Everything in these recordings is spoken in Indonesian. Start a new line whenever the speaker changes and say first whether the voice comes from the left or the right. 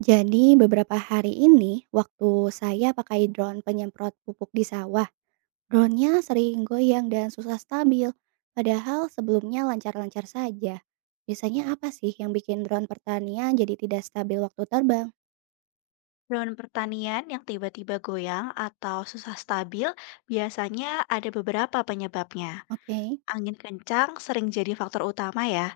right: Jadi beberapa hari ini waktu saya pakai drone penyemprot pupuk di sawah, drone-nya sering goyang dan susah stabil. Padahal sebelumnya lancar-lancar saja. Biasanya apa sih yang bikin drone pertanian jadi tidak stabil waktu terbang?
left: Drone pertanian yang tiba-tiba goyang atau susah stabil biasanya ada beberapa penyebabnya.
right: Oke.
left: Angin kencang sering jadi faktor utama ya,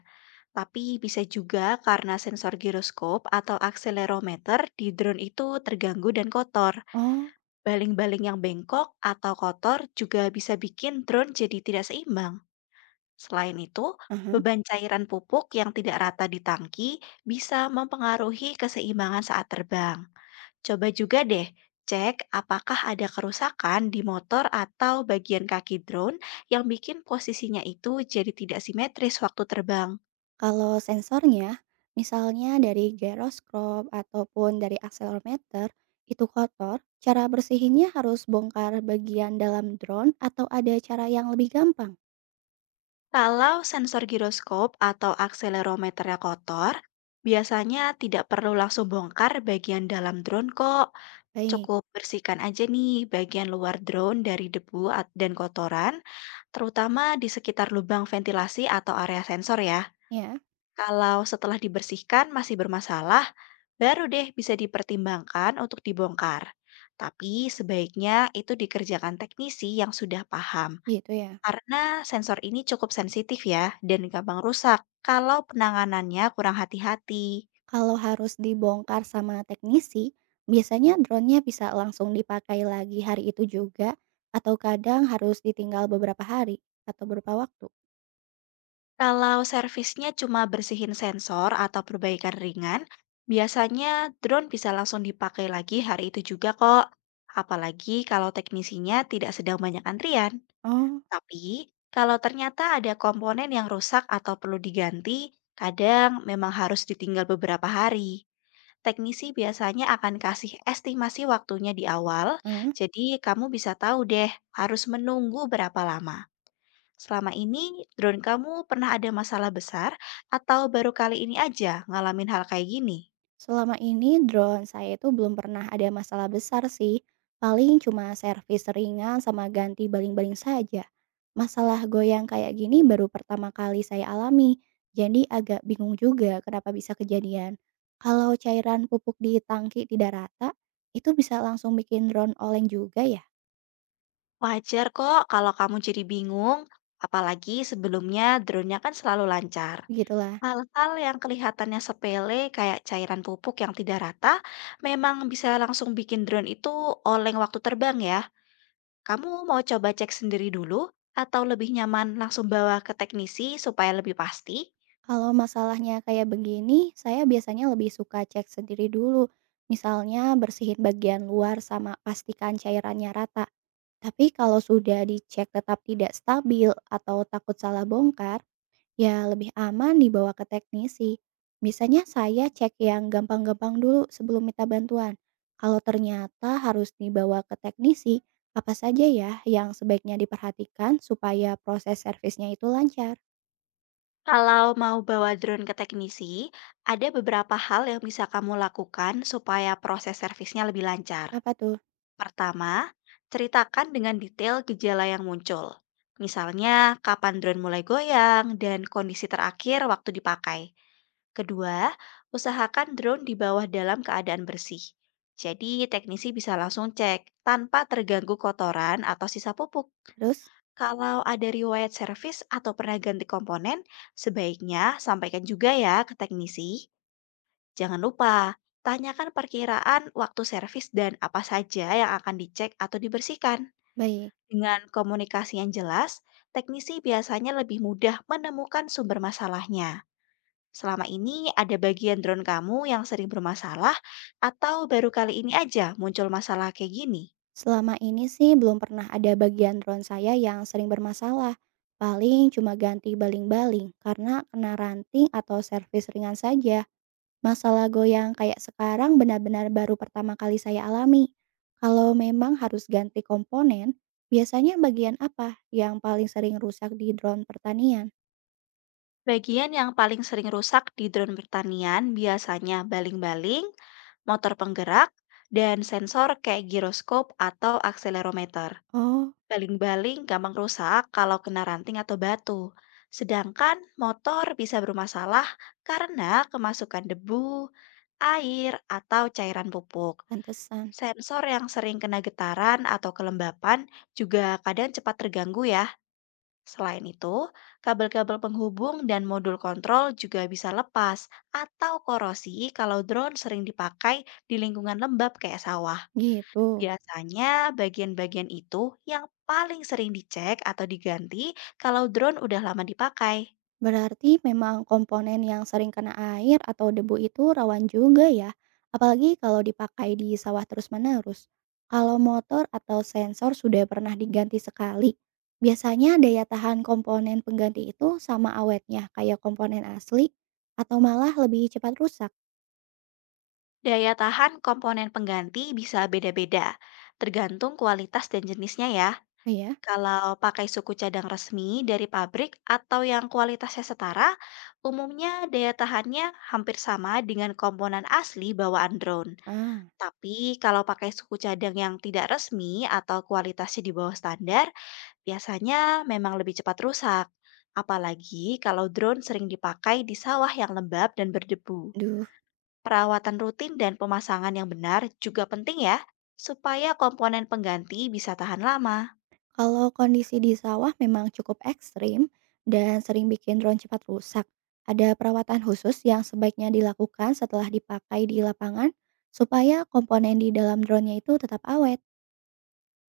left: tapi bisa juga karena sensor giroskop atau akselerometer di drone itu terganggu dan kotor.
right: Oh,
left: Baling-baling yang bengkok atau kotor juga bisa bikin drone jadi tidak seimbang. Selain itu,
right: aha.
left: beban cairan pupuk yang tidak rata di tangki bisa mempengaruhi keseimbangan saat terbang. Coba juga deh cek apakah ada kerusakan di motor atau bagian kaki drone yang bikin posisinya itu jadi tidak simetris waktu terbang.
right: Kalau sensornya, misalnya dari gyroscope ataupun dari accelerometer, itu kotor, cara bersihinnya harus bongkar bagian dalam drone atau ada cara yang lebih gampang?
left: Kalau sensor giroskop atau akselerometernya kotor, biasanya tidak perlu langsung bongkar bagian dalam drone kok.
right: Baik,
left: Cukup bersihkan aja nih bagian luar drone dari debu dan kotoran, terutama di sekitar lubang ventilasi atau area sensor ya.
right: ya.
left: Kalau setelah dibersihkan masih bermasalah, baru deh bisa dipertimbangkan untuk dibongkar. Tapi sebaiknya itu dikerjakan teknisi yang sudah paham,
right: Gitu ya.
left: karena sensor ini cukup sensitif ya dan gampang rusak kalau penanganannya kurang hati-hati.
right: Kalau harus dibongkar sama teknisi, biasanya drone-nya bisa langsung dipakai lagi hari itu juga atau kadang harus ditinggal beberapa hari atau beberapa waktu?
left: Kalau servisnya cuma bersihin sensor atau perbaikan ringan, biasanya drone bisa langsung dipakai lagi hari itu juga kok. Apalagi kalau teknisinya tidak sedang banyak antrian.
right: Oh,
left: Tapi, kalau ternyata ada komponen yang rusak atau perlu diganti, kadang memang harus ditinggal beberapa hari. Teknisi biasanya akan kasih estimasi waktunya di awal,
right: heeh.
left: jadi kamu bisa tahu deh harus menunggu berapa lama. Selama ini, drone kamu pernah ada masalah besar atau baru kali ini aja ngalamin hal kayak gini?
right: Selama ini drone saya itu belum pernah ada masalah besar sih. Paling cuma servis ringan sama ganti baling-baling saja. Masalah goyang kayak gini baru pertama kali saya alami. Jadi agak bingung juga kenapa bisa kejadian. Kalau cairan pupuk di tangki tidak rata, itu bisa langsung bikin drone oleng juga ya?
left: Wajar kok kalau kamu jadi bingung, apalagi sebelumnya drone-nya kan selalu lancar.
right: Begitulah.
left: Hal-hal yang kelihatannya sepele kayak cairan pupuk yang tidak rata memang bisa langsung bikin drone itu oleng waktu terbang ya. Kamu mau coba cek sendiri dulu atau lebih nyaman langsung bawa ke teknisi supaya lebih pasti?
right: Kalau masalahnya kayak begini, saya biasanya lebih suka cek sendiri dulu. Misalnya bersihin bagian luar sama pastikan cairannya rata. Tapi kalau sudah dicek tetap tidak stabil atau takut salah bongkar, ya lebih aman dibawa ke teknisi. Biasanya saya cek yang gampang-gampang dulu sebelum minta bantuan. Kalau ternyata harus dibawa ke teknisi, apa saja ya yang sebaiknya diperhatikan supaya proses servisnya itu lancar?
left: Kalau mau bawa drone ke teknisi, ada beberapa hal yang bisa kamu lakukan supaya proses servisnya lebih lancar.
right: Apa tuh?
left: Pertama, ceritakan dengan detail gejala yang muncul. Misalnya, kapan drone mulai goyang dan kondisi terakhir waktu dipakai. Kedua, usahakan drone di bawah dalam keadaan bersih. Jadi, teknisi bisa langsung cek tanpa terganggu kotoran atau sisa pupuk.
right: Terus?
left: Kalau ada riwayat servis atau pernah ganti komponen, sebaiknya sampaikan juga ya ke teknisi. Jangan lupa, tanyakan perkiraan waktu servis dan apa saja yang akan dicek atau dibersihkan.
right: Baik.
left: Dengan komunikasi yang jelas, teknisi biasanya lebih mudah menemukan sumber masalahnya. Selama ini ada bagian drone kamu yang sering bermasalah atau baru kali ini aja muncul masalah kayak gini?
right: Selama ini sih belum pernah ada bagian drone saya yang sering bermasalah. Paling cuma ganti baling-baling karena kena ranting atau servis ringan saja. Masalah goyang kayak sekarang benar-benar baru pertama kali saya alami. Kalau memang harus ganti komponen, biasanya bagian apa yang paling sering rusak di drone pertanian?
left: Bagian yang paling sering rusak di drone pertanian biasanya baling-baling, motor penggerak, dan sensor kayak giroskop atau akselerometer.
right: Oh,
left: Baling-baling gampang rusak kalau kena ranting atau batu. Sedangkan motor bisa bermasalah karena kemasukan debu, air, atau cairan pupuk.
right: pantesan.
left: Sensor yang sering kena getaran atau kelembapan juga kadang cepat terganggu ya. Selain itu, kabel-kabel penghubung dan modul kontrol juga bisa lepas atau korosi kalau drone sering dipakai di lingkungan lembab kayak sawah.
right: Gitu.
left: Biasanya bagian-bagian itu yang paling sering dicek atau diganti kalau drone udah lama dipakai.
right: Berarti memang komponen yang sering kena air atau debu itu rawan juga ya, apalagi kalau dipakai di sawah terus-menerus. Kalau motor atau sensor sudah pernah diganti sekali, biasanya daya tahan komponen pengganti itu sama awetnya kayak komponen asli atau malah lebih cepat rusak.
left: Daya tahan komponen pengganti bisa beda-beda, tergantung kualitas dan jenisnya ya.
right: Oh ya?
left: Kalau pakai suku cadang resmi dari pabrik atau yang kualitasnya setara, umumnya daya tahannya hampir sama dengan komponen asli bawaan drone.
right: Ah,
left: Tapi kalau pakai suku cadang yang tidak resmi atau kualitasnya di bawah standar, biasanya memang lebih cepat rusak, apalagi kalau drone sering dipakai di sawah yang lembab dan berdebu.
right: duh.
left: Perawatan rutin dan pemasangan yang benar juga penting ya, supaya komponen pengganti bisa tahan lama.
right: Kalau kondisi di sawah memang cukup ekstrim dan sering bikin drone cepat rusak, ada perawatan khusus yang sebaiknya dilakukan setelah dipakai di lapangan supaya komponen di dalam drone-nya itu tetap awet.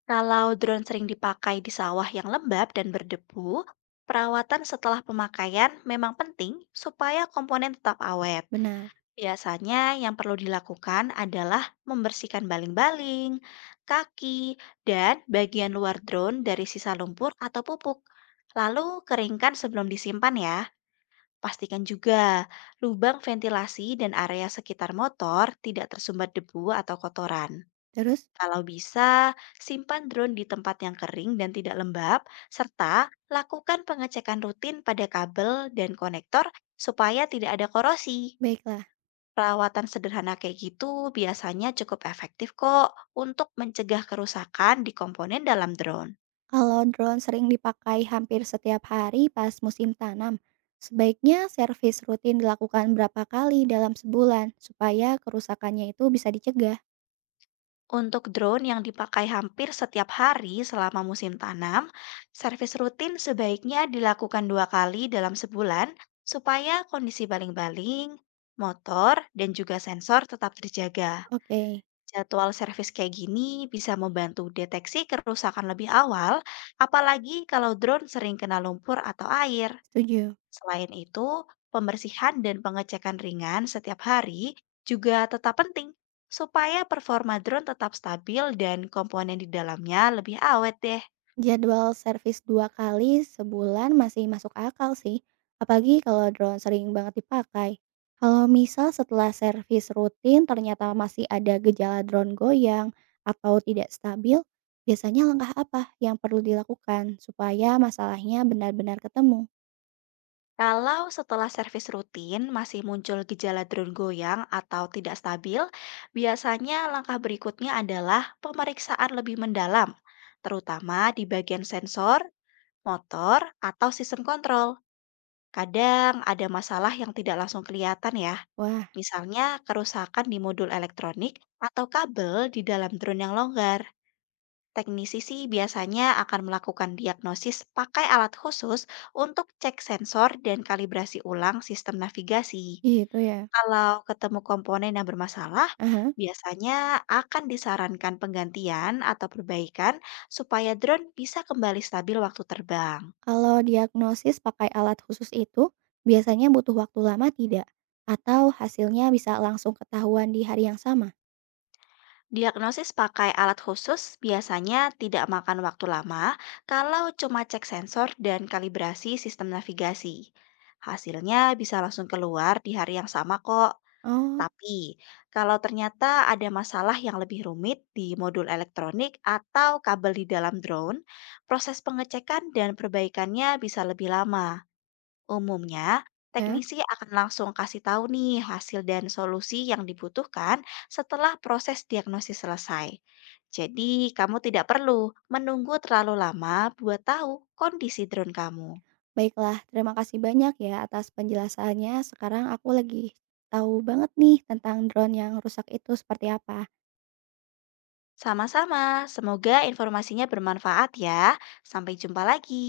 left: Kalau drone sering dipakai di sawah yang lembab dan berdebu, perawatan setelah pemakaian memang penting supaya komponen tetap awet.
right: Benar.
left: Biasanya yang perlu dilakukan adalah membersihkan baling-baling, kaki, dan bagian luar drone dari sisa lumpur atau pupuk. Lalu keringkan sebelum disimpan ya. Pastikan juga lubang ventilasi dan area sekitar motor tidak tersumbat debu atau kotoran.
right: Terus,
left: Kalau bisa, simpan drone di tempat yang kering dan tidak lembab, serta lakukan pengecekan rutin pada kabel dan konektor supaya tidak ada korosi.
right: baiklah.
left: Perawatan sederhana kayak gitu biasanya cukup efektif kok untuk mencegah kerusakan di komponen dalam drone.
right: Kalau drone sering dipakai hampir setiap hari pas musim tanam, sebaiknya servis rutin dilakukan berapa kali dalam sebulan supaya kerusakannya itu bisa dicegah.
left: Untuk drone yang dipakai hampir setiap hari selama musim tanam, servis rutin sebaiknya dilakukan dua kali dalam sebulan supaya kondisi baling-baling, motor, dan juga sensor tetap terjaga.
right: Oke,
left: Jadwal servis kayak gini bisa membantu deteksi kerusakan lebih awal, apalagi kalau drone sering kena lumpur atau air.
right: setuju.
left: Selain itu, pembersihan dan pengecekan ringan setiap hari juga tetap penting supaya performa drone tetap stabil dan komponen di dalamnya lebih awet deh.
right: Jadwal servis 2 kali sebulan masih masuk akal sih, apalagi kalau drone sering banget dipakai. Kalau misal setelah servis rutin ternyata masih ada gejala drone goyang atau tidak stabil, biasanya langkah apa yang perlu dilakukan supaya masalahnya benar-benar ketemu?
left: Kalau setelah servis rutin masih muncul gejala drone goyang atau tidak stabil, biasanya langkah berikutnya adalah pemeriksaan lebih mendalam, terutama di bagian sensor, motor, atau sistem kontrol. Kadang ada masalah yang tidak langsung kelihatan ya,
right: Wah,
left: misalnya kerusakan di modul elektronik atau kabel di dalam drone yang longgar. Teknisi sih biasanya akan melakukan diagnosis pakai alat khusus untuk cek sensor dan kalibrasi ulang sistem navigasi.
right: gitu ya.
left: Kalau ketemu komponen yang bermasalah,
right: Aha.
left: biasanya akan disarankan penggantian atau perbaikan supaya drone bisa kembali stabil waktu terbang.
right: Kalau diagnosis pakai alat khusus itu, biasanya butuh waktu lama tidak? Atau hasilnya bisa langsung ketahuan di hari yang sama?
left: Diagnosis pakai alat khusus biasanya tidak makan waktu lama kalau cuma cek sensor dan kalibrasi sistem navigasi. Hasilnya bisa langsung keluar di hari yang sama kok.
right: Oh,
left: Tapi, kalau ternyata ada masalah yang lebih rumit di modul elektronik atau kabel di dalam drone, proses pengecekan dan perbaikannya bisa lebih lama. Umumnya,
right: ya.
left: teknisi akan langsung kasih tahu nih hasil dan solusi yang dibutuhkan setelah proses diagnosis selesai. Jadi, kamu tidak perlu menunggu terlalu lama buat tahu kondisi drone kamu.
right: Baiklah, terima kasih banyak ya atas penjelasannya. Sekarang aku lagi tahu banget nih tentang drone yang rusak itu seperti apa.
left: Sama-sama, semoga informasinya bermanfaat ya. Sampai jumpa lagi.